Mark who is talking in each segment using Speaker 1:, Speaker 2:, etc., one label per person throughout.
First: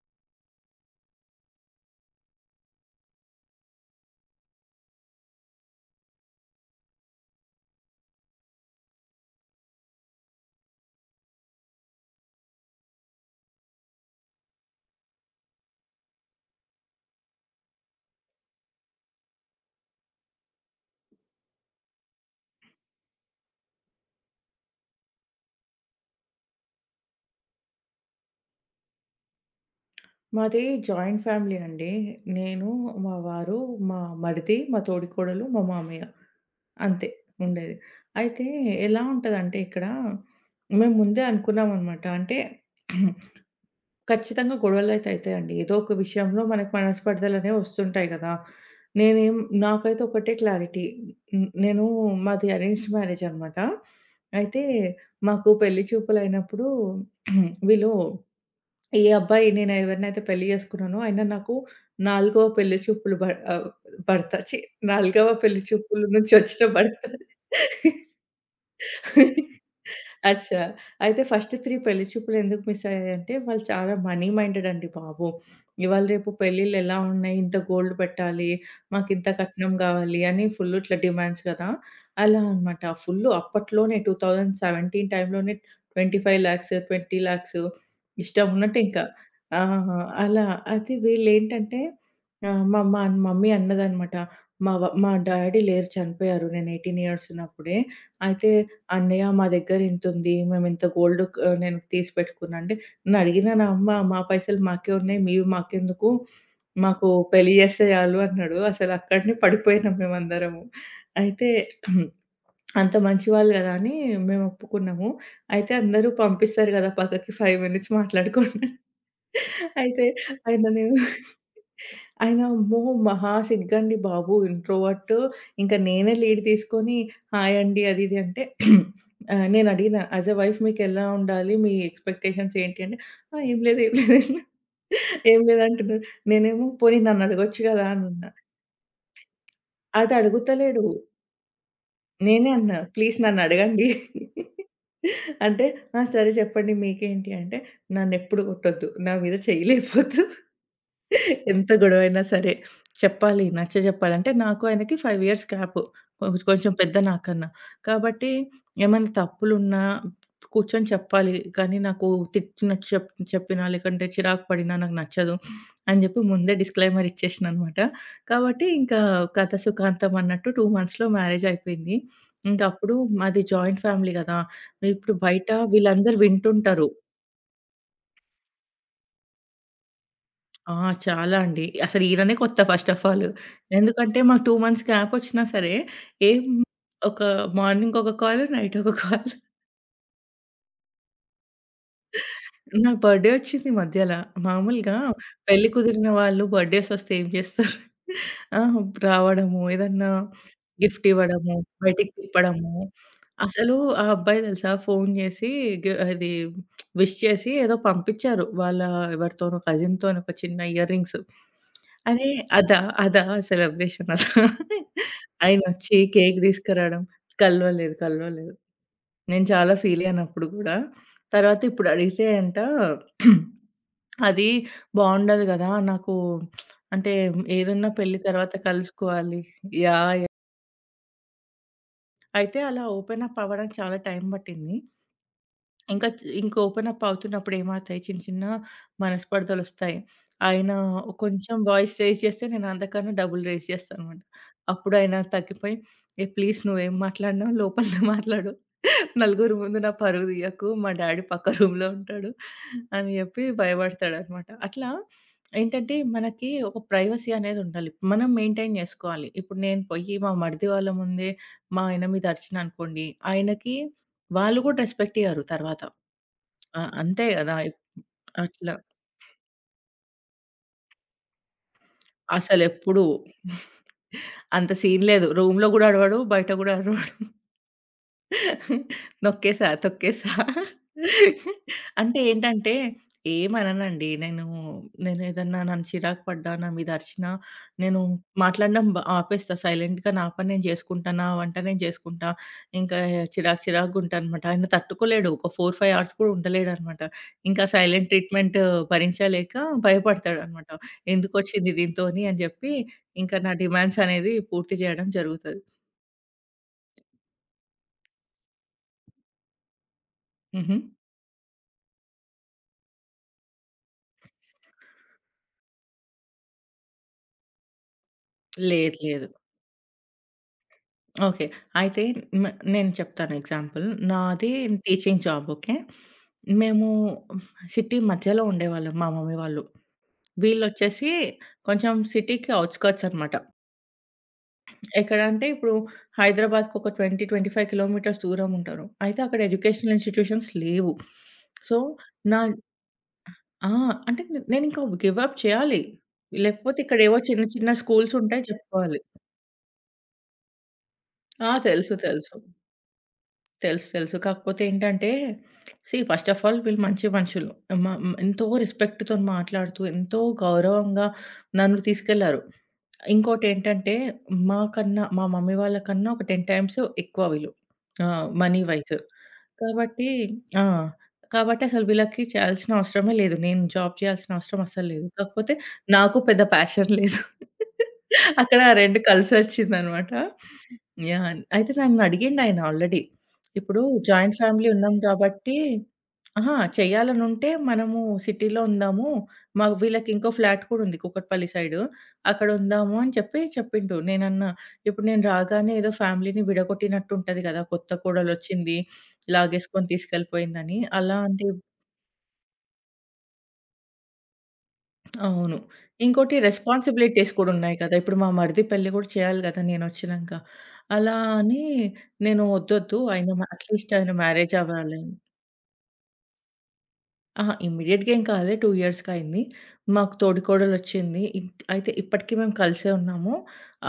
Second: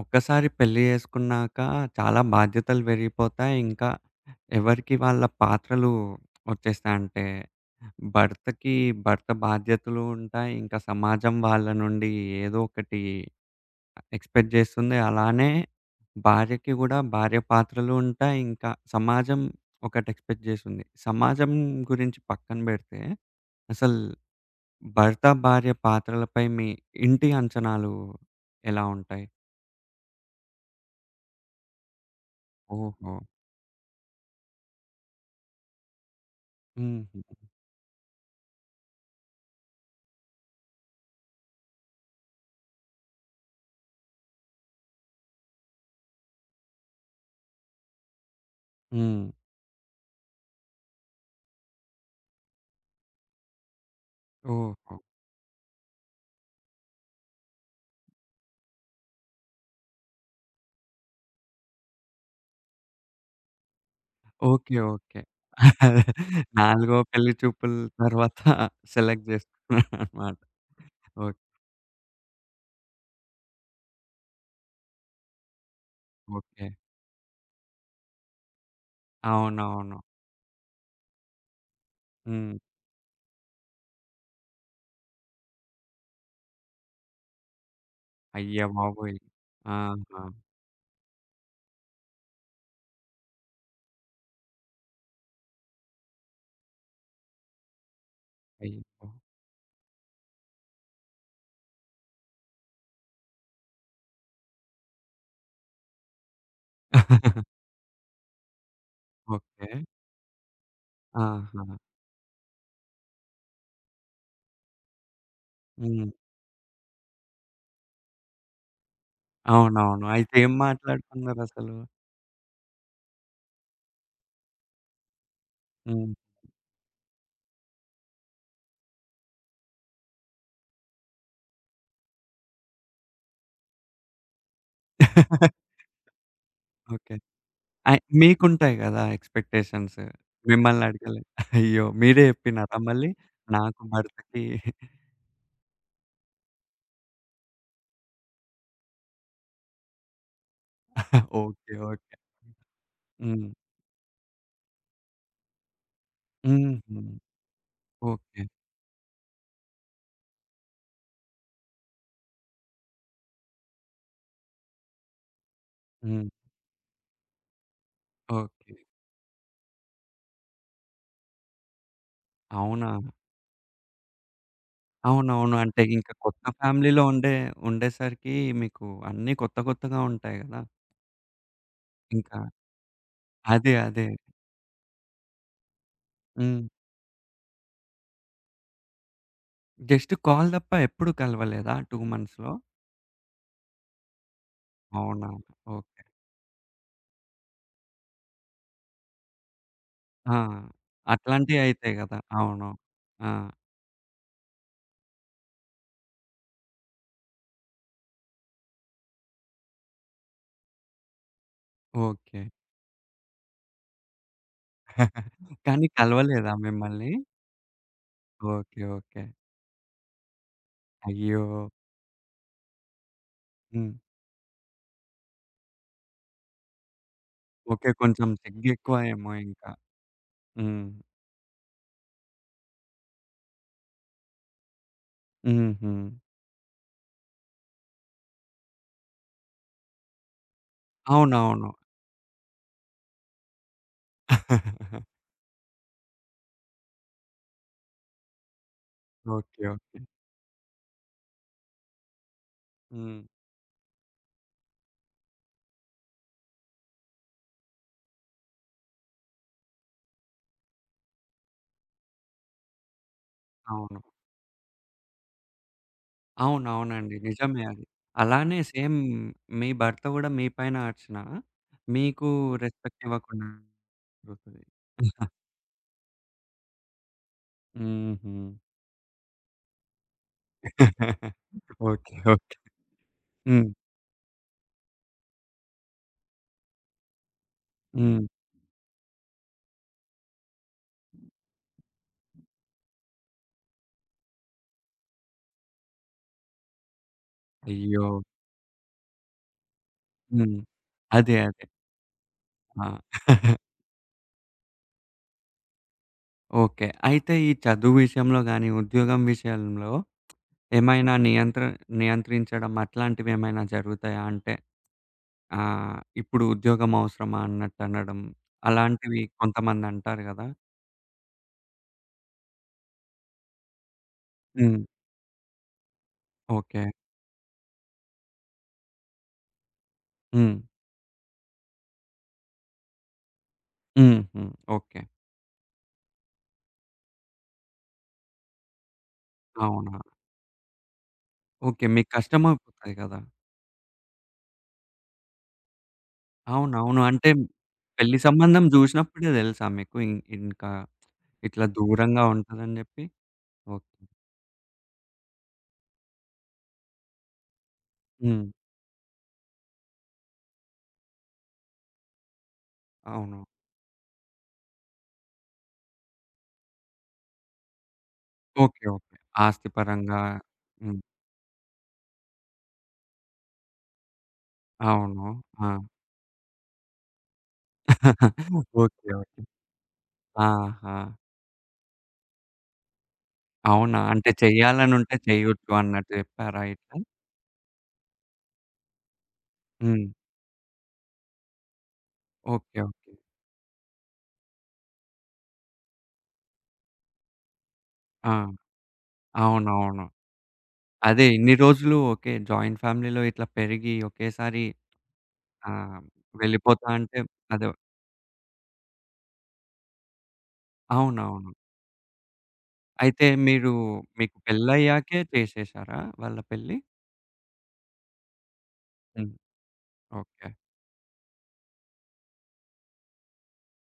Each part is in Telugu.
Speaker 1: ఒక్కసారి పెళ్లి చేసుకున్నాక చాలా బాధ్యతలు పెరిగిపోతాయి. ఇంకా ఎవరికి వాళ్ళ పాత్రలు వచ్చేస్తాయి. అంటే భర్తకి భర్త బాధ్యతలు ఉంటాయి. ఇంకా సమాజం వాళ్ళ నుండి ఏదో ఒకటి ఎక్స్‌పెక్ట్ చేస్తుంది. అలానే భార్యకి గూడా భార్య పాత్రలు ఉంటాయి. ఇంకా సమాజం ఒకటి ఎక్స్‌పెక్ట్ చేస్తుంది. సమాజం గురించి పక్కన పెడితే అసలు భర్త, భార్య పాత్రలపై మీ ఇంటి అంచనాలు ఎలా ఉంటాయి?
Speaker 2: మాది జాయింట్ ఫ్యామిలీ అండి. నేను,
Speaker 1: ఓహో!
Speaker 2: మా వారు, మా మరిది, మా తోడికోడలు, మా మామయ్య. అంతే
Speaker 1: హుహు.
Speaker 2: ఉండేది. అయితే ఎలా ఉంటదంటే ఇక్కడ మేము ముందే అనుకున్నామనమాట. అంటే ఖచ్చితంగా గొడవలైతే అయితాయండి. ఏదో ఒక విషయంలో మనకు మనస్పర్ధలనేవి వస్తుంటాయి గదా!
Speaker 1: హ్మ్.
Speaker 2: నేనేం నాకైతే ఒకటే క్లారిటీ. హ్మ్. మాది అరేంజ్డ్ మ్యారేజ్ అనమాట. అయితే
Speaker 1: ఓహో!
Speaker 2: మాకు పెళ్లి చూపులైనప్పుడు వీళ్ళు ఈ అబ్బాయి నేను ఎవరినైతే పెళ్లి చేసుకున్నానో ఆయన నాకు నాలుగవ పెళ్లి చూపులు ఆహ్, భర్త ఛీ!
Speaker 1: ఓకే. ఓకే.
Speaker 2: నాలుగవ పెళ్లి చూపుల నుంచి వచ్చిన
Speaker 1: నాలుగో
Speaker 2: భర్త.
Speaker 1: పెళ్లి చూపుల తర్వాత సెలెక్ట్ చేసుకున్నారనమాట.
Speaker 2: అచ్చా! అయితే
Speaker 1: ఓకే.
Speaker 2: ఫస్ట్ 3 పెళ్లి చూపులు ఎందుకు మిస్ అయ్యాయంటే, వాళ్ళు చాలా మనీ మైండెడ్ అండి బాబు. ఇవాళ రేపు
Speaker 1: ఓకే.
Speaker 2: పెళ్ళిళ్ళు ఎలా ఉన్నాయి? ఇంత గోల్డ్ పెట్టాలి, మాకింత కట్నం
Speaker 1: అవునవును.
Speaker 2: గావాలి అని ఫుల్ ఇట్లా డిమాండ్స్ కదా! అలా
Speaker 1: హ్మ్.
Speaker 2: అనమాట. ఫుల్ అప్పట్లోనే 2017 టైంలోనే 25,00,000, 20,00,000 ఇష్టం
Speaker 1: అయ్య
Speaker 2: ఉన్నట్టు ఇంకా.
Speaker 1: బాబోయ్!
Speaker 2: ఆ!
Speaker 1: ఆహా!
Speaker 2: అలా అది వీళ్ళేంటంటే మా మా మమ్మీ అన్నదనమాట. మా డాడీ లేరు చనిపోయారు. నేను 18 ఇయర్స్ ఉన్నప్పుడే. అయితే
Speaker 1: అయ్యో!
Speaker 2: అన్నయ్య మా దగ్గర ఇంతుంది. మేమింత గోల్డ్ క్ నేను తీసి పెట్టుకున్నా అంటే, నన్నడిగిన నా అమ్మ మా పైసలు మాకే ఉన్నాయి. మీవి మాకెందుకు? మాకు పెళ్లి చేస్తే చాలు అన్నాడు. అసలు అక్కడనే
Speaker 1: ఓకే.
Speaker 2: పడిపోయినాం మేమందరము. అయితే
Speaker 1: ఆహా!
Speaker 2: అంత మంచి వాళ్ళు కదా! అని మేము ఒప్పుకున్నాము. అయితే
Speaker 1: హ్మ్.
Speaker 2: అందరూ పంపిస్తారు కదా! పక్కకి 5 మినిట్స్ మాట్లాడుకోండి.
Speaker 1: అవునవును.
Speaker 2: అయితే
Speaker 1: అయితే ఏం
Speaker 2: ఆయననేమో
Speaker 1: మాట్లాడుకున్నారసలు?
Speaker 2: ఆయన అమ్మో! మహా సిగ్గండి బాబు ఇంట్రోవర్ట్. ఇంక
Speaker 1: హ్మ్.
Speaker 2: నేనే లీడ్ తీసుకొని హాయ్ అండి అది ఇది అంటే నేను అడిగిన యాస్ ఎ వైఫ్ మీకెలా ఉండాలి? మీ ఎక్స్‌పెక్టేషన్స్ ఏంటి? అంటే ఆ! ఏం లేదు, ఏం లేదు, ఏం లేదు ఏం లేదు అంటున్నాడు. నేనేమో పోనీ
Speaker 1: ఓకే.
Speaker 2: నన్ను అడగొచ్చు కదా!
Speaker 1: అయ్
Speaker 2: అని అన్నా.
Speaker 1: మీకుంటాయి గదా! ఎక్స్‌పెక్టేషన్స్.
Speaker 2: అది
Speaker 1: మిమ్మల్ని
Speaker 2: అడుగుతలేడు.
Speaker 1: అడగలే. అయ్యో! మీరే
Speaker 2: నేనే
Speaker 1: చెప్పినారా
Speaker 2: అన్నా
Speaker 1: మళ్ళీ?
Speaker 2: ప్లీజ్ నన్ను
Speaker 1: నాకు
Speaker 2: అడగండి.
Speaker 1: భర్తకి
Speaker 2: అంటే ఆ! సరే చెప్పండి మీకేంటి? అంటే నన్నెప్పుడు కొట్టొద్దు. నా మీద చెయ్యి లేపొద్దు. ఎంత
Speaker 1: ఓకే. ఓకే.
Speaker 2: గొడవైనా సరే చెప్పాలి,
Speaker 1: హ్మ్.
Speaker 2: నచ్చజెప్పాలి. అంటే నాకు ఆయనకి 5 ఇయర్స్ గ్యాప్. కొంచెం కొంచెం
Speaker 1: హుహు.
Speaker 2: పెద్ద నాకన్నా. కాబట్టి
Speaker 1: ఓకే.
Speaker 2: ఏమైనా తప్పులున్నా కూర్చొని చెప్పాలి. కానీ నాకు తిట్టినట్టు చెప్పినా, లేకంటే చిరాకు పడినా నాకు నచ్చదు అని జెప్పి
Speaker 1: హ్మ్.
Speaker 2: ముందే డిస్క్లైమర్ ఇచ్చేసినా అనమాట. కాబట్టి
Speaker 1: ఓకే.
Speaker 2: ఇంకా కథ సుఖాంతం అన్నట్టు 2 మంత్స్‌లో మ్యారేజ్ అయిపోయింది.
Speaker 1: అవునా?
Speaker 2: ఇంకప్పుడు మాది జాయింట్ ఫ్యామిలీ గదా! ఇప్పుడు బయట
Speaker 1: అవునవును. అంటే ఇంకా
Speaker 2: వీళ్ళందరూ
Speaker 1: కొత్త
Speaker 2: వింటుంటారు.
Speaker 1: ఫ్యామిలీలో ఉండే ఉండేసరికి మీకు అన్నీ కొత్త కొత్తగా ఉంటాయి గదా!
Speaker 2: ఆ! చాలా అండి. అసలు ఈయననే
Speaker 1: ఇంకా
Speaker 2: కొత్త ఫస్ట్ ఆఫ్ ఆల్.
Speaker 1: అదే.
Speaker 2: ఎందుకంటే మాకు 2 మంత్స్ గ్యాప్ వచ్చినా సరే, ఏం
Speaker 1: హ్మ్.
Speaker 2: ఒక మార్నింగ్ ఒక కాల్, నైట్ ఒక కాల్.
Speaker 1: జస్ట్ కాల్ తప్ప ఎప్పుడు కలవలేదా 2 మంత్స్‌లో?
Speaker 2: నా బర్త్‌డే వచ్చింది మధ్యల. మామూలుగా
Speaker 1: అవునా?
Speaker 2: పెళ్లి
Speaker 1: ఓకే.
Speaker 2: కుదిరిన వాళ్ళు బర్త్‌డేస్ వస్తే ఏం చేస్తారు? ఆ! రావడము, ఏదన్నా
Speaker 1: ఆ!
Speaker 2: గిఫ్ట్ ఇవ్వడము,
Speaker 1: అట్లాంటియి అయితాయి
Speaker 2: బయటికి
Speaker 1: గదా! అవును.
Speaker 2: తిప్పడము.
Speaker 1: ఆ!
Speaker 2: అసలు ఆ అబ్బాయి తెలుసా ఫోను చేసి గి అది విష్ చేసి ఏదో పంపించారు. వాళ్ళ ఎవరితోనో కజిన్‌తోని ఒక చిన్న ఇయర్ రింగ్స్. అరే!
Speaker 1: ఓకే.
Speaker 2: అదా? అదా? సెలబ్రేషన్ అదా?
Speaker 1: కానీ
Speaker 2: ఆయనొచ్చి కేక్
Speaker 1: కలవలేదా
Speaker 2: తీసుకురావడం.
Speaker 1: మిమ్మల్ని?
Speaker 2: కలవలేదు. కలవలేదు.
Speaker 1: ఓకే. ఓకే.
Speaker 2: నేను చాలా ఫీలయ్యాను అప్పుడు గూడా.
Speaker 1: అయ్యో!
Speaker 2: తర్వాత ఇప్పుడు అడిగితే
Speaker 1: హ్మ్.
Speaker 2: అది బావుండదు గదా! నాకు అంటే
Speaker 1: ఓకే.
Speaker 2: ఏదున్నా పెళ్లి
Speaker 1: కొంచెం
Speaker 2: తర్వాత
Speaker 1: సిగ్గెక్కువ ఏమో
Speaker 2: కలుసుకోవాలి.
Speaker 1: ఇంకా.
Speaker 2: యాహ్! యాహ్!
Speaker 1: హ్మ్.
Speaker 2: అయితే అలా ఓపెన్ అప్ అవ్వడానికి చాలా టైం పట్టింది.
Speaker 1: హుహు.
Speaker 2: ఇంకా ఓపెన్ అప్ అవుతున్నప్పుడు ఏమవుతాయి చిన్న చిన్న మనస్పర్ధలొస్తాయి. ఆయన కొంచెం
Speaker 1: అవునవును.
Speaker 2: వాయిస్ రైజ్ చేస్తే నేను అంతకన్నా డబుల్ రైజ్ చేస్తానన్నమాట. అప్పుడు ఆయన తగ్గిపోయి, "ఏ ప్లీజ్ నువ్వేం మాట్లాడినా లోపలనే మాట్లాడు. నలుగురు
Speaker 1: ఓకే.
Speaker 2: ముందు నా
Speaker 1: ఓకే.
Speaker 2: పరువు తీయకు. మా డ్యాడీ పక్క రూమ్‌లో ఉంటాడు" అని
Speaker 1: హ్మ్.
Speaker 2: చెప్పి భయపడతాడన్నమాట. అట్లా ఏంటంటే మనకి ఒక ప్రైవసీ అనేది ఉండాలి. మనం మెయింటైన్ చేసుకోవాలి. ఇప్పుడు నేను పోయి మా మరిది వాళ్ళ ముందే మా ఆయన మీద అరిచినా అనుకోండి, ఆయనకి
Speaker 1: అవును.
Speaker 2: వాళ్ళు కూడా రెస్పెక్ట్ ఇయ్యరు తర్వాత. ఆ!
Speaker 1: అవునవునండి.
Speaker 2: అంతే గదా!
Speaker 1: నిజమే అది. అలానే
Speaker 2: అట్లా.
Speaker 1: సేమ్ మీ భర్త గూడా మీ పైన అరిచినా, మీకు రెస్పెక్ట్
Speaker 2: అసలెప్పుడు
Speaker 1: ఇవ్వకుండా పోతది.
Speaker 2: అంత సీన్ లేదు. రూమ్‌లో గూడా అరవడు. బయట గూడా అరవడు.
Speaker 1: హుహు.
Speaker 2: నొక్కేసా, తొక్కేసా.
Speaker 1: ఓకే.
Speaker 2: అంటే
Speaker 1: ఓకే.
Speaker 2: ఏంటంటే,
Speaker 1: హ్మ్.
Speaker 2: ఏమననండి. నేనేదన్నా నన్ను చిరాకు పడ్డా, నా మీద అరిచినా, నేను
Speaker 1: హ్మ్.
Speaker 2: మాట్లాడడం ఆపేస్తా. సైలెంట్‌గా నా పని నేను చేసుకుంటా. నా వంట నేను చేసుకుంటా. ఇంకా చిరాకు చిరాకుగుంటా అనమాట. ఆయన తట్టుకోలేడు. ఒక 4, 5 అవర్స్ కూడా ఉండలేడనమాట. ఇంకా
Speaker 1: అయ్యో!
Speaker 2: సైలెంట్ ట్రీట్‌మెంట్ భరించలేక
Speaker 1: హ్మ్.
Speaker 2: భయపడతాడనమాట.
Speaker 1: అదే.
Speaker 2: ఎందుకొచ్చింది దీంతోని అని జెప్పి,
Speaker 1: ఆ!
Speaker 2: ఇంకా నా డిమాండ్స్ అనేది పూర్తి జేయడం జరుగుతది.
Speaker 1: ఓకే. అయితే ఈ చదువు విషయంలో గాని, ఉద్యోగం విషయంలో
Speaker 2: హుహు.
Speaker 1: ఏమైనా నియంత్రించడం అట్లాంటివేమైనా జరుగుతాయా? అంటే ఆ! ఇప్పుడు ఉద్యోగం అవసరమా అన్నట్టనడం.
Speaker 2: లేదు.
Speaker 1: అలాంటివి
Speaker 2: లేదు.
Speaker 1: కొంతమందంటారు గదా!
Speaker 2: ఓకే. అయితే మ నేను చెప్తాను ఎగ్జాంపుల్. నాది
Speaker 1: హ్మ్.
Speaker 2: Teaching job okay.
Speaker 1: ఓకే.
Speaker 2: మేము సిటీ మధ్యలో ఉండేవాళ్ళం మా మమ్మీ వాళ్ళు.
Speaker 1: హ్మ్.
Speaker 2: వీళ్ళొచ్చేసి కొంచెం సిటీకి ఔట్‌స్కర్ట్స్ అనమాట.
Speaker 1: హుహు. ఓకే.
Speaker 2: ఎక్కడంటే ఇప్పుడు హైదరాబాద్‌కి ఒక 20, 25 కిలోమీటర్స్ దూరం ఉంటారు. అయితే అక్కడ ఎడ్యుకేషనల్
Speaker 1: అవునా!
Speaker 2: ఇన్‌స్టిట్యూషన్స్ లేవు. So,
Speaker 1: okay. మీకు
Speaker 2: నా
Speaker 1: కష్టమైపోతది గదా!
Speaker 2: ఆ! అంటే నేనింకా గివ్ అప్ చేయాలి. లేకపోతే
Speaker 1: అవునవును.
Speaker 2: ఇక్కడేవో
Speaker 1: అంటే
Speaker 2: చిన్న చిన్న స్కూల్స్
Speaker 1: పెళ్లి
Speaker 2: ఉంటాయి
Speaker 1: సంబంధం
Speaker 2: చెప్పుకోవాలి.
Speaker 1: జూసినప్పుడే దెలుసా మీకు ఇంకా
Speaker 2: ఆ!
Speaker 1: ఇట్లా
Speaker 2: తెలుసు.
Speaker 1: దూరంగా
Speaker 2: తెలుసు.
Speaker 1: ఉంటదని జెప్పి?
Speaker 2: తెలుసు.
Speaker 1: ఓకే.
Speaker 2: తెలుసు. కాకపోతే ఏంటంటే సీ ఫస్ట్ ఆఫ్ ఆల్ వీళ్ళు మంచి మనుషులు. మ మ- ఎంతో
Speaker 1: హ్మ్.
Speaker 2: రెస్పెక్ట్‌తోని మాట్లాడుతూ, ఎంతో గౌరవంగా నన్ను తీసుకెళ్లారు.
Speaker 1: అవును.
Speaker 2: ఇంకోటేంటంటే, మాకన్నా మా కన్నా మా మమ్మీ వాళ్ళ కన్నా ఒక 10 టైమ్స్ ఎక్కువ వీళ్ళు. ఆహ్, మనీ
Speaker 1: ఓకే.
Speaker 2: వైస్.
Speaker 1: ఓకే. ఆస్తి
Speaker 2: కాబట్టి
Speaker 1: పరంగా
Speaker 2: ఆ!
Speaker 1: హ్మ్.
Speaker 2: కాబట్టి అసలు వీళ్ళకి చేయాల్సిన అవసరమే లేదు. నేను జాబ్ చేయాల్సిన అవసరం అస్సలు లేదు.
Speaker 1: అవును.
Speaker 2: కాకపోతే
Speaker 1: ఆ!
Speaker 2: నాకు పెద్ద ప్యాషన్ లేదు. అక్కడ ఆ 2
Speaker 1: ఓకే. ఓకే.
Speaker 2: కలిసొచ్చిందనమాట.
Speaker 1: ఆహా!
Speaker 2: యాహ్! అయితే నన్నడిగిండాయన ఆల్రెడీ. ఇప్పుడు
Speaker 1: అవునా! అంటే
Speaker 2: జాయింట్ ఫ్యామిలీ ఉన్నాం
Speaker 1: చేయాలనుంటే
Speaker 2: కాబట్టి
Speaker 1: చేయొచ్చు అన్నట్టు
Speaker 2: అహా!
Speaker 1: జెప్పారా ఇట్లా?
Speaker 2: చేయాలనుంటే మనము సిటీలో ఉందాము.
Speaker 1: హ్మ్.
Speaker 2: వీళ్ళకి ఇంకో ఫ్లాట్ కూడా ఉంది కూకట్పల్లి సైడు. అక్కడ
Speaker 1: ఓకే. ఓకే.
Speaker 2: ఉందాము అని చెప్పిండు. నేనన్నా, ఇప్పుడు నేను రాగానే ఏదో ఫ్యామిలీని విడగొట్టినట్టు ఉంటది కదా! కొత్త
Speaker 1: ఆ!
Speaker 2: కోడలొచ్చింది, లాగేసుకొని
Speaker 1: అవునవును.
Speaker 2: తీసుకెళ్ళిపోయిందని. అలా
Speaker 1: అదే
Speaker 2: అంటే
Speaker 1: ఇన్ని రోజులు ఓకే. జాయింట్ ఫ్యామిలీలో ఇట్లా పెరిగి ఒకేసారి
Speaker 2: అవును.
Speaker 1: ఆహ్,
Speaker 2: ఇంకోటి
Speaker 1: వెళ్ళిపోతా అంటే
Speaker 2: రెస్పాన్సిబిలిటీస్ కూడా
Speaker 1: అదో
Speaker 2: ఉన్నాయి కదా! ఇప్పుడు మా మరిది పెళ్లి కూడా చేయాలి కదా! నేనొచ్చినంక. అలా
Speaker 1: అవునవును.
Speaker 2: అని నేను వద్దొద్దు
Speaker 1: అయితే
Speaker 2: ఆయన మ
Speaker 1: మీరు
Speaker 2: అట్‌లీస్ట్ ఆయన
Speaker 1: మీకు
Speaker 2: మ్యారేజ్ అవ్వాలి.
Speaker 1: పెళ్లయ్యాకే చేసేసారా వాళ్ళ పెళ్లి?
Speaker 2: అహా! ఇమ్మీడియేట్‌గా ఏం కాలే. 2 ఇయర్స్‌కి
Speaker 1: హ్మ్.
Speaker 2: అయింది. మాకు
Speaker 1: ఓకే.
Speaker 2: తోడికోడలొచ్చింది. అయితే ఇప్పటికి మేము కలిసే ఉన్నాము.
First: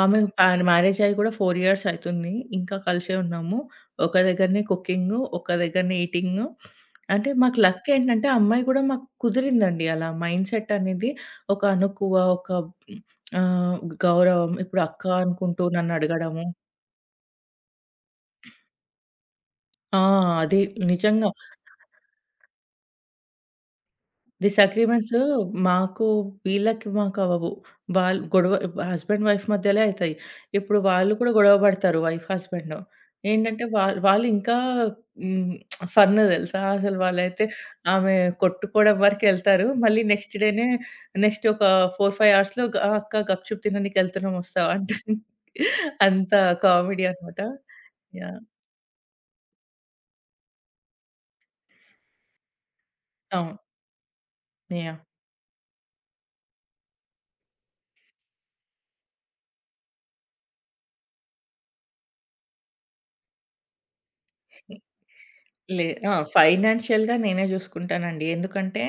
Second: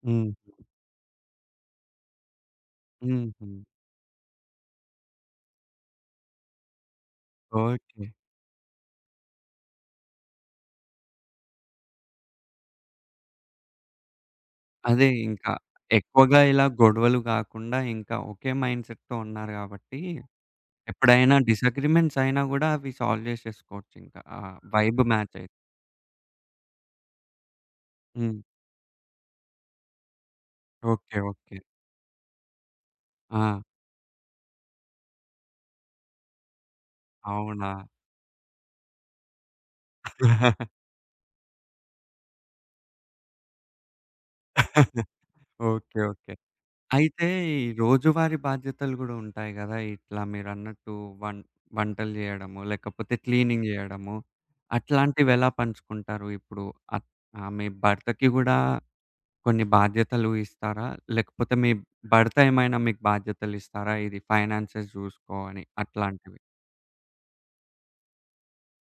Speaker 2: ఆమె ఓకే.
Speaker 1: హ్మ్.
Speaker 2: మ్యారేజ్ అయ్యి కూడా 4 ఇయర్స్ అయితుంది. ఇంకా కలిసే
Speaker 1: హుహు.
Speaker 2: ఉన్నాము. ఒక దగ్గరనే కుకింగు, ఒక దగ్గరనే ఈటింగు. అంటే మాకు లక్
Speaker 1: ఓకే.
Speaker 2: ఏంటంటే ఆ అమ్మాయి కూడా మాకు కుదిరిందండి అలా. మైండ్ సెట్ అనేది ఒక అణకువ, ఒక ఆహ్, గౌరవం. ఇప్పుడు అక్క
Speaker 1: అదే ఇంకా
Speaker 2: అనుకుంటూ నన్ను
Speaker 1: ఎక్కువగా
Speaker 2: అడగడము.
Speaker 1: ఇలా గొడవలు గాకుండా ఇంకా ఒకే మైండ్ సెట్‌తో ఉన్నారు
Speaker 2: ఆ!
Speaker 1: గాబట్టి,
Speaker 2: అదే నిజంగా.
Speaker 1: ఎప్పుడైనా డిసగ్రీమెంట్స్ అయినా గూడా అవి సాల్వ్ జేసేసుకోవచ్చింకా. ఆ వైబ్
Speaker 2: డిసగ్రీమెంట్స్
Speaker 1: మ్యాచ్ అయితే.
Speaker 2: మాకు వీళ్ళకి మాకు అవ్వవు. వాళ్ళు
Speaker 1: హ్మ్.
Speaker 2: గొడవ హస్బెండ్, వైఫ్ మధ్యలే అయితాయి. ఇప్పుడు వాళ్ళు
Speaker 1: ఓకే.
Speaker 2: కూడా
Speaker 1: ఓకే.
Speaker 2: గొడవ పడతారు వైఫ్, హస్బెండ్.
Speaker 1: ఆ!
Speaker 2: ఏంటంటే వాళ్ళు ఇంకా హ్మ్. ఫన్ తెలుసా? అసలు వాళ్ళైతే
Speaker 1: అవునా?
Speaker 2: ఆమె కొట్టుకోవడం వరకెళ్తారు. మళ్ళీ నెక్స్ట్ డేనే ఒక 4, 5 అవర్స్‌లో "గా అక్క గప్‌చుప్ తిననీకి ఎళ్తున్నాం వస్తావా?" అంటారు.
Speaker 1: ఓకే.
Speaker 2: అంత
Speaker 1: ఓకే.
Speaker 2: కామెడీ
Speaker 1: అయితే
Speaker 2: అన్నమాట.
Speaker 1: ఈ రోజువారీ
Speaker 2: యాహ్!
Speaker 1: బాధ్యతలు గూడా ఉంటాయి గదా! ఇట్లా మీరన్నట్టు వం వంటలు జేయడము, లేకపోతే
Speaker 2: అవును.
Speaker 1: క్లీనింగ్ జేయడము.
Speaker 2: యాహ్!
Speaker 1: అట్లాంటివెలా పంచుకుంటారు? ఇప్పుడు అత్ ఆహ్, మీ భర్తకి గూడా కొన్ని బాధ్యతలు ఇస్తారా? లేకపోతే మీ భర్త ఏమైనా మీకు బాధ్యతలిస్తారా? ఇది ఫైనాన్సెస్ జూసుకో అని
Speaker 2: లే ఆ!
Speaker 1: అట్లాంటివి?
Speaker 2: ఫైనాన్షియల్‌గా నేనే జూసుకుంటానండి. ఎందుకంటే,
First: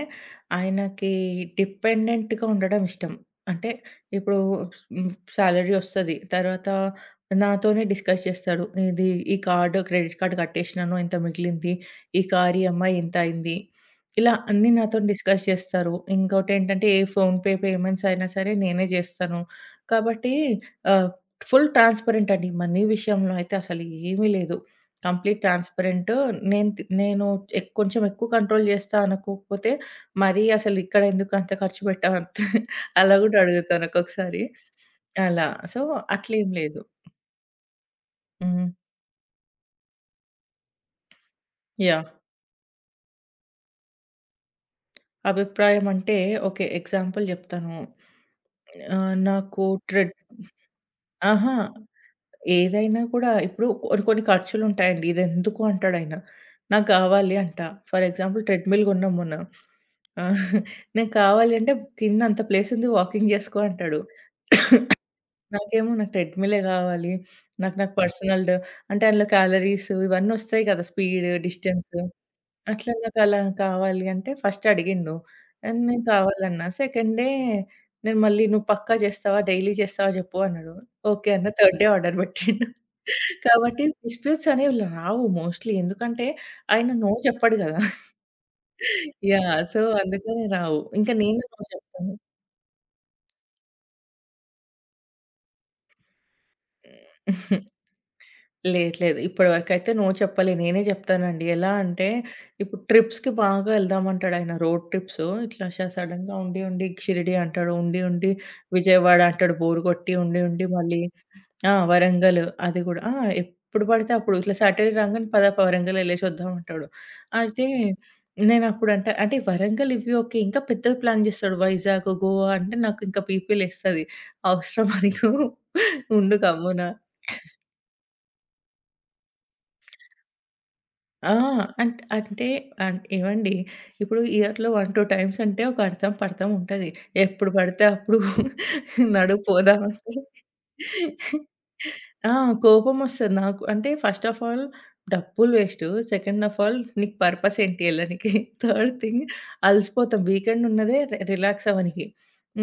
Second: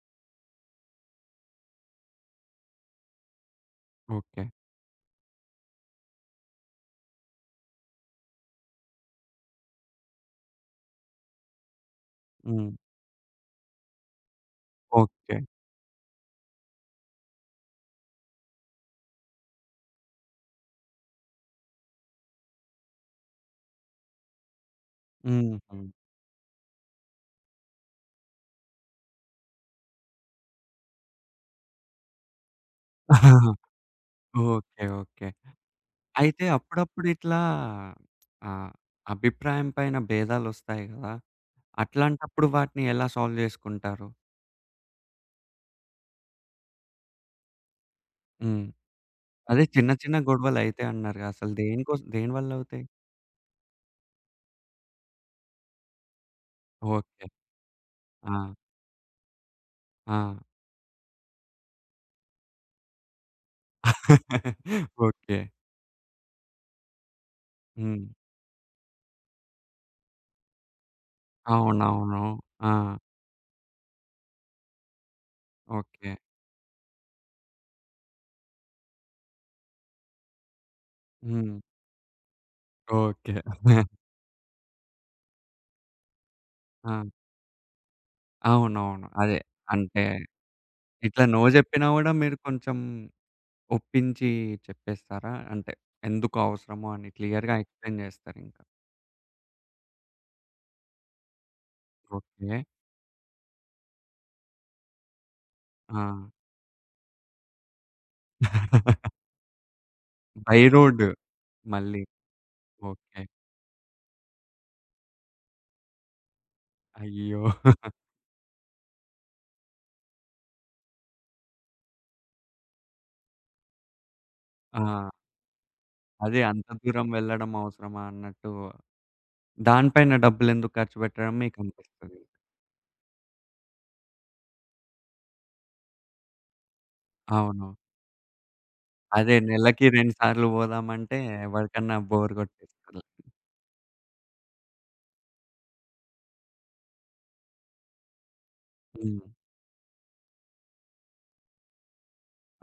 Speaker 2: ఆయనకి డిపెండెంట్‌గా ఉండడం ఇష్టం. అంటే ఇప్పుడు
Speaker 1: ఓకే.
Speaker 2: హ్మ్, సాలరీ ఒస్తది. తర్వాత నాతోనే డిస్కస్ చేస్తాడు. ఇది ఈ కార్డ్ క్రెడిట్ కార్డ్ కట్టేసినాను, ఇంత మిగిలింది. ఈ కార్
Speaker 1: హ్మ్.
Speaker 2: ఈఎంఐ ఇంత అయింది. ఇలా అన్నీ నాతోని
Speaker 1: ఓకే.
Speaker 2: డిస్కస్ చేస్తారు. ఇంకోటేంటంటే, ఏ ఫోన్‌పే పేమెంట్స్ అయినా సరే నేనే జేస్తాను. కాబట్టి ఆహ్, ఫుల్ ట్రాన్స్‌పరెంట్ అండి. మనీ విషయంలో అయితే అసలు ఏమీ లేదు. కంప్లీట్
Speaker 1: హుహు.
Speaker 2: ట్రాన్స్‌పరెంట్. నేను కొంచెం ఎక్కువ కంట్రోల్ చేస్తా అనుకోకపోతే, మరీ అసలు ఇక్కడ ఎందుకు అంత ఖర్చు పెట్టావు అంత అలా కూడా అడుగుతాను ఒక్కొక్కసారి.
Speaker 1: ఓకే. ఓకే.
Speaker 2: అలా. సో,
Speaker 1: అయితే
Speaker 2: అట్లేం లేదు.
Speaker 1: అప్పుడప్పుడు ఇట్లా
Speaker 2: హ్మ్.
Speaker 1: ఆహ్, అభిప్రాయం పైన భేదాలొస్తాయి గదా!
Speaker 2: యాహ్!
Speaker 1: అట్లాంటప్పుడు వాటిని ఎలా సాల్వ్ జేసుకుంటారు?
Speaker 2: అభిప్రాయం అంటే ఓకే. ఎగ్జాంపుల్ చెప్తాను.
Speaker 1: హ్మ్.
Speaker 2: ఆహ్,
Speaker 1: అదే
Speaker 2: నాకు
Speaker 1: చిన్న
Speaker 2: ట్రెడ్
Speaker 1: చిన్న గొడవలయితాయి అన్నారు గదా! అసలు
Speaker 2: అహా!
Speaker 1: దేనికోసం దేనివల్లవుతాయి?
Speaker 2: ఏదైనా కూడా ఇప్పుడు కొన్ని కొన్ని ఖర్చులుంటాయండి. "ఇదెందుకు?" అంటాడాయన. "నాకు
Speaker 1: ఓకే.
Speaker 2: గావాలి" అంటా. ఫర్
Speaker 1: ఆ!
Speaker 2: ఎగ్జాంపుల్ ట్రెడ్‌మిల్ గొన్నాం మొన్న.
Speaker 1: ఆ!
Speaker 2: ఆ! "నాకు కావాలి" అంటే, "కింద అంత ప్లేసుంది వాకింగ్ జేసుకో" అంటాడు.
Speaker 1: ఓకే.
Speaker 2: నాకేమో నాకు ట్రెడ్‌మిలే గావాలి. నాకు నాకు
Speaker 1: హ్మ్.
Speaker 2: అంటే అందులో క్యాలరీస్ ఇవన్నీ ఒస్తాయి గదా! Speed, distance.
Speaker 1: అవునవును. ఆ!
Speaker 2: అట్లా నాకలా కావాలి అంటే ఫస్ట్ అడిగిండు. అండ్ నేను
Speaker 1: ఓకే.
Speaker 2: కావాలన్నా. సెకండ్ డే నేను మళ్ళీ "నువ్వు పక్కా చేస్తావా? డైలీ చేస్తావా చెప్పు" అన్నాడు. ఓకే అన్న.
Speaker 1: హ్మ్.
Speaker 2: థర్డ్ డే ఆర్డర్ పెట్టిండు.
Speaker 1: ఓకే.
Speaker 2: కాబట్టి డిస్ప్యూట్స్ అనేవి రావు మోస్ట్‌లీ. ఎందుకంటే ఆయన
Speaker 1: ఆ!
Speaker 2: నో చెప్పడు కదా!
Speaker 1: అవునవును. అదే.
Speaker 2: యాహ్! సో,
Speaker 1: అంటే
Speaker 2: అందుకని రావు. ఇంకా
Speaker 1: ఇట్లా నో
Speaker 2: నేను నో
Speaker 1: జెప్పినా గూడా
Speaker 2: చెప్తాను.
Speaker 1: మీరు కొంచెం ఒప్పించి చెప్పేస్తారా? అంటే ఎందుకు అవసరమో అని క్లియర్‌గా ఎక్స్‌ప్లెయిన్ చేస్తారింక.
Speaker 2: లేదు. లేదు. ఇప్పటివరకైతే నో చెప్పలే. నేనే జెప్తానండి. ఎలా అంటే,
Speaker 1: ఓకే.
Speaker 2: ఇప్పుడు ట్రిప్స్‌కి బాగా ఎళ్దామంటాడాయన. Road trips. ఇట్లా ష
Speaker 1: ఆ!
Speaker 2: సడెన్‌గా ఉండి, ఉండి షిరిడి అంటాడు. ఉండి, ఉండి విజయవాడ అంటాడు. బోర్ గొట్టి ఉండి,
Speaker 1: బై
Speaker 2: ఉండి మళ్ళీ
Speaker 1: రోడ్
Speaker 2: ఆ!
Speaker 1: మళ్ళీ.
Speaker 2: వరంగల్ అది గూడా. ఆ!
Speaker 1: ఓకే.
Speaker 2: ఎప్పుడు పడితే అప్పుడు ఇట్లా సాటర్‌డే రాంగానే పద పద వరంగల్ ఎళ్ళేసొద్దాం అంటాడు.
Speaker 1: అయ్యో!
Speaker 2: అయితే అంటే వరంగల్ ఇవి ఓకే. ఇంకా పెద్దవి ప్లాన్ జేస్తాడు. వైజాగ్, గోవా అంటే నాకు ఇంకా పీపీ లేస్తది.
Speaker 1: ఆ!
Speaker 2: అవసరమా నీకు? ఉండు
Speaker 1: అదే అంత
Speaker 2: గమ్మున
Speaker 1: దూరం వెళ్ళడం అవసరమా అన్నట్టు దానిపైన డబ్బులెందుకు ఖర్చు పెట్టడం
Speaker 2: ఆ! అంట్
Speaker 1: మీకనిపిస్తది.
Speaker 2: అంటే అన్ ఏవండీ ఇప్పుడు ఇయర్‌లో 1, 2 టైమ్స్ అంటే ఒక అర్థం, పర్థం ఉంటది. ఎప్పుడు
Speaker 1: అవును.
Speaker 2: పడితే అప్పుడు
Speaker 1: అదే
Speaker 2: నడు
Speaker 1: నెలకి 2
Speaker 2: పోదామంటే
Speaker 1: సార్లు పోదామంటే ఎవరికన్నా
Speaker 2: ఆ!
Speaker 1: బోర్ కొట్టేస్తది.
Speaker 2: కోపమొస్తది నాకు. అంటే ఫస్ట్ ఆఫ్ ఆల్ డబ్బులు వేస్టు. సెకండ్ ఆఫ్ ఆల్ నీకు పర్పస్ ఏంటి యెళ్ళనికి? Third
Speaker 1: hmm.
Speaker 2: థింగ్ అలసిపోతాం. వీకెండ్ ఉన్నదే రిలాక్స్ అవ్వనికి.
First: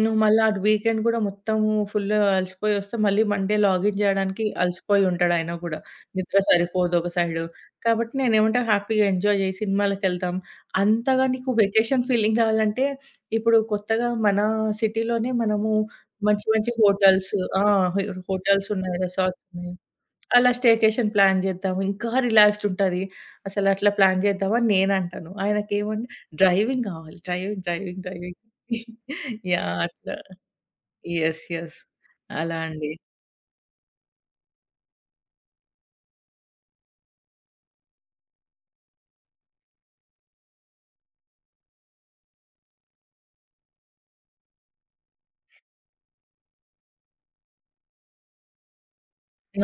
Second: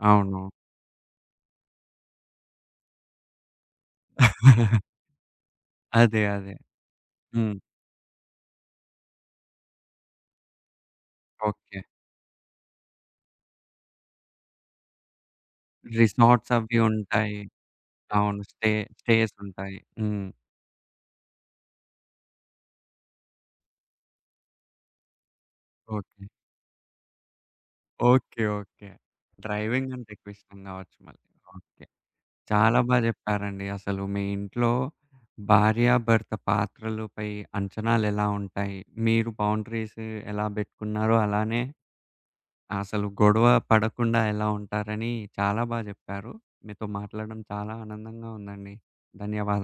Speaker 2: నువ్వు
Speaker 1: అవును.
Speaker 2: మళ్ళా అటు వీకెండ్ గూడా మొత్తము ఫుల్లు అలసిపోయొస్తే మళ్ళీ మండే లాగిన్ జేయడానికి అలసిపోయి ఉంటాడాయన గూడా.
Speaker 1: అదే.
Speaker 2: నిద్ర
Speaker 1: అదే.
Speaker 2: సరిపోదు ఒక సైడు.
Speaker 1: హ్మ్.
Speaker 2: కాబట్టి నేనేమంటే హ్యాపీగా ఎంజాయ్ జేసి సినిమాలకెళ్తాం. అంతగా నీకు
Speaker 1: ఓకే.
Speaker 2: వెకేషన్ ఫీలింగ్ రావాలంటే ఇప్పుడు కొత్తగా మన సిటీలోనే మనము మంచి
Speaker 1: రిసార్ట్స్
Speaker 2: మంచి
Speaker 1: అవి
Speaker 2: హోటల్స్
Speaker 1: ఉంటాయి.
Speaker 2: ఆ!
Speaker 1: అవును.
Speaker 2: హోటల్స్ ఉన్నాయి.
Speaker 1: స్టేస్
Speaker 2: రిసార్ట్స్ ఉన్నాయి.
Speaker 1: ఉంటాయి. హ్మ్.
Speaker 2: అలా స్టేకేషన్ ప్లాన్ జేద్దాం. ఇంకా రిలాక్స్డ్ ఉంటది. అసలు అట్లా ప్లాన్ చేద్దాం అని నేనంటాను. ఆయనకేమంటే
Speaker 1: ఓకే.
Speaker 2: డ్రైవింగ్ కావాలి. Driving, driving, driving.
Speaker 1: Okay. Okay.
Speaker 2: Yeah!
Speaker 1: Driving అంటే
Speaker 2: అట్లా.
Speaker 1: ఎక్కువ ఇష్టం గావచ్చు మళ్ళీ.
Speaker 2: యెస్. యెస్.
Speaker 1: ఓకే.
Speaker 2: అలా
Speaker 1: చాలా
Speaker 2: అండి.
Speaker 1: బా జెప్పారండి. అసలు మీ ఇంట్లో భార్యాభర్త పాత్రలపై అంచనాలెలా ఉంటాయి? మీరు బౌండరీస్ ఎలా బెట్టుకున్నారో, అలానే అసలు గొడవ పడకుండా ఎలా ఉంటారని చాలా బా జెప్పారు. మీతో మాట్లాడడం చాలా ఆనందంగా ఉందండి.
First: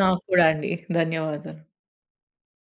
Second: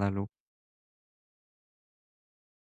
Speaker 2: నాకు కూడా అండి. ధన్యవాదాలు.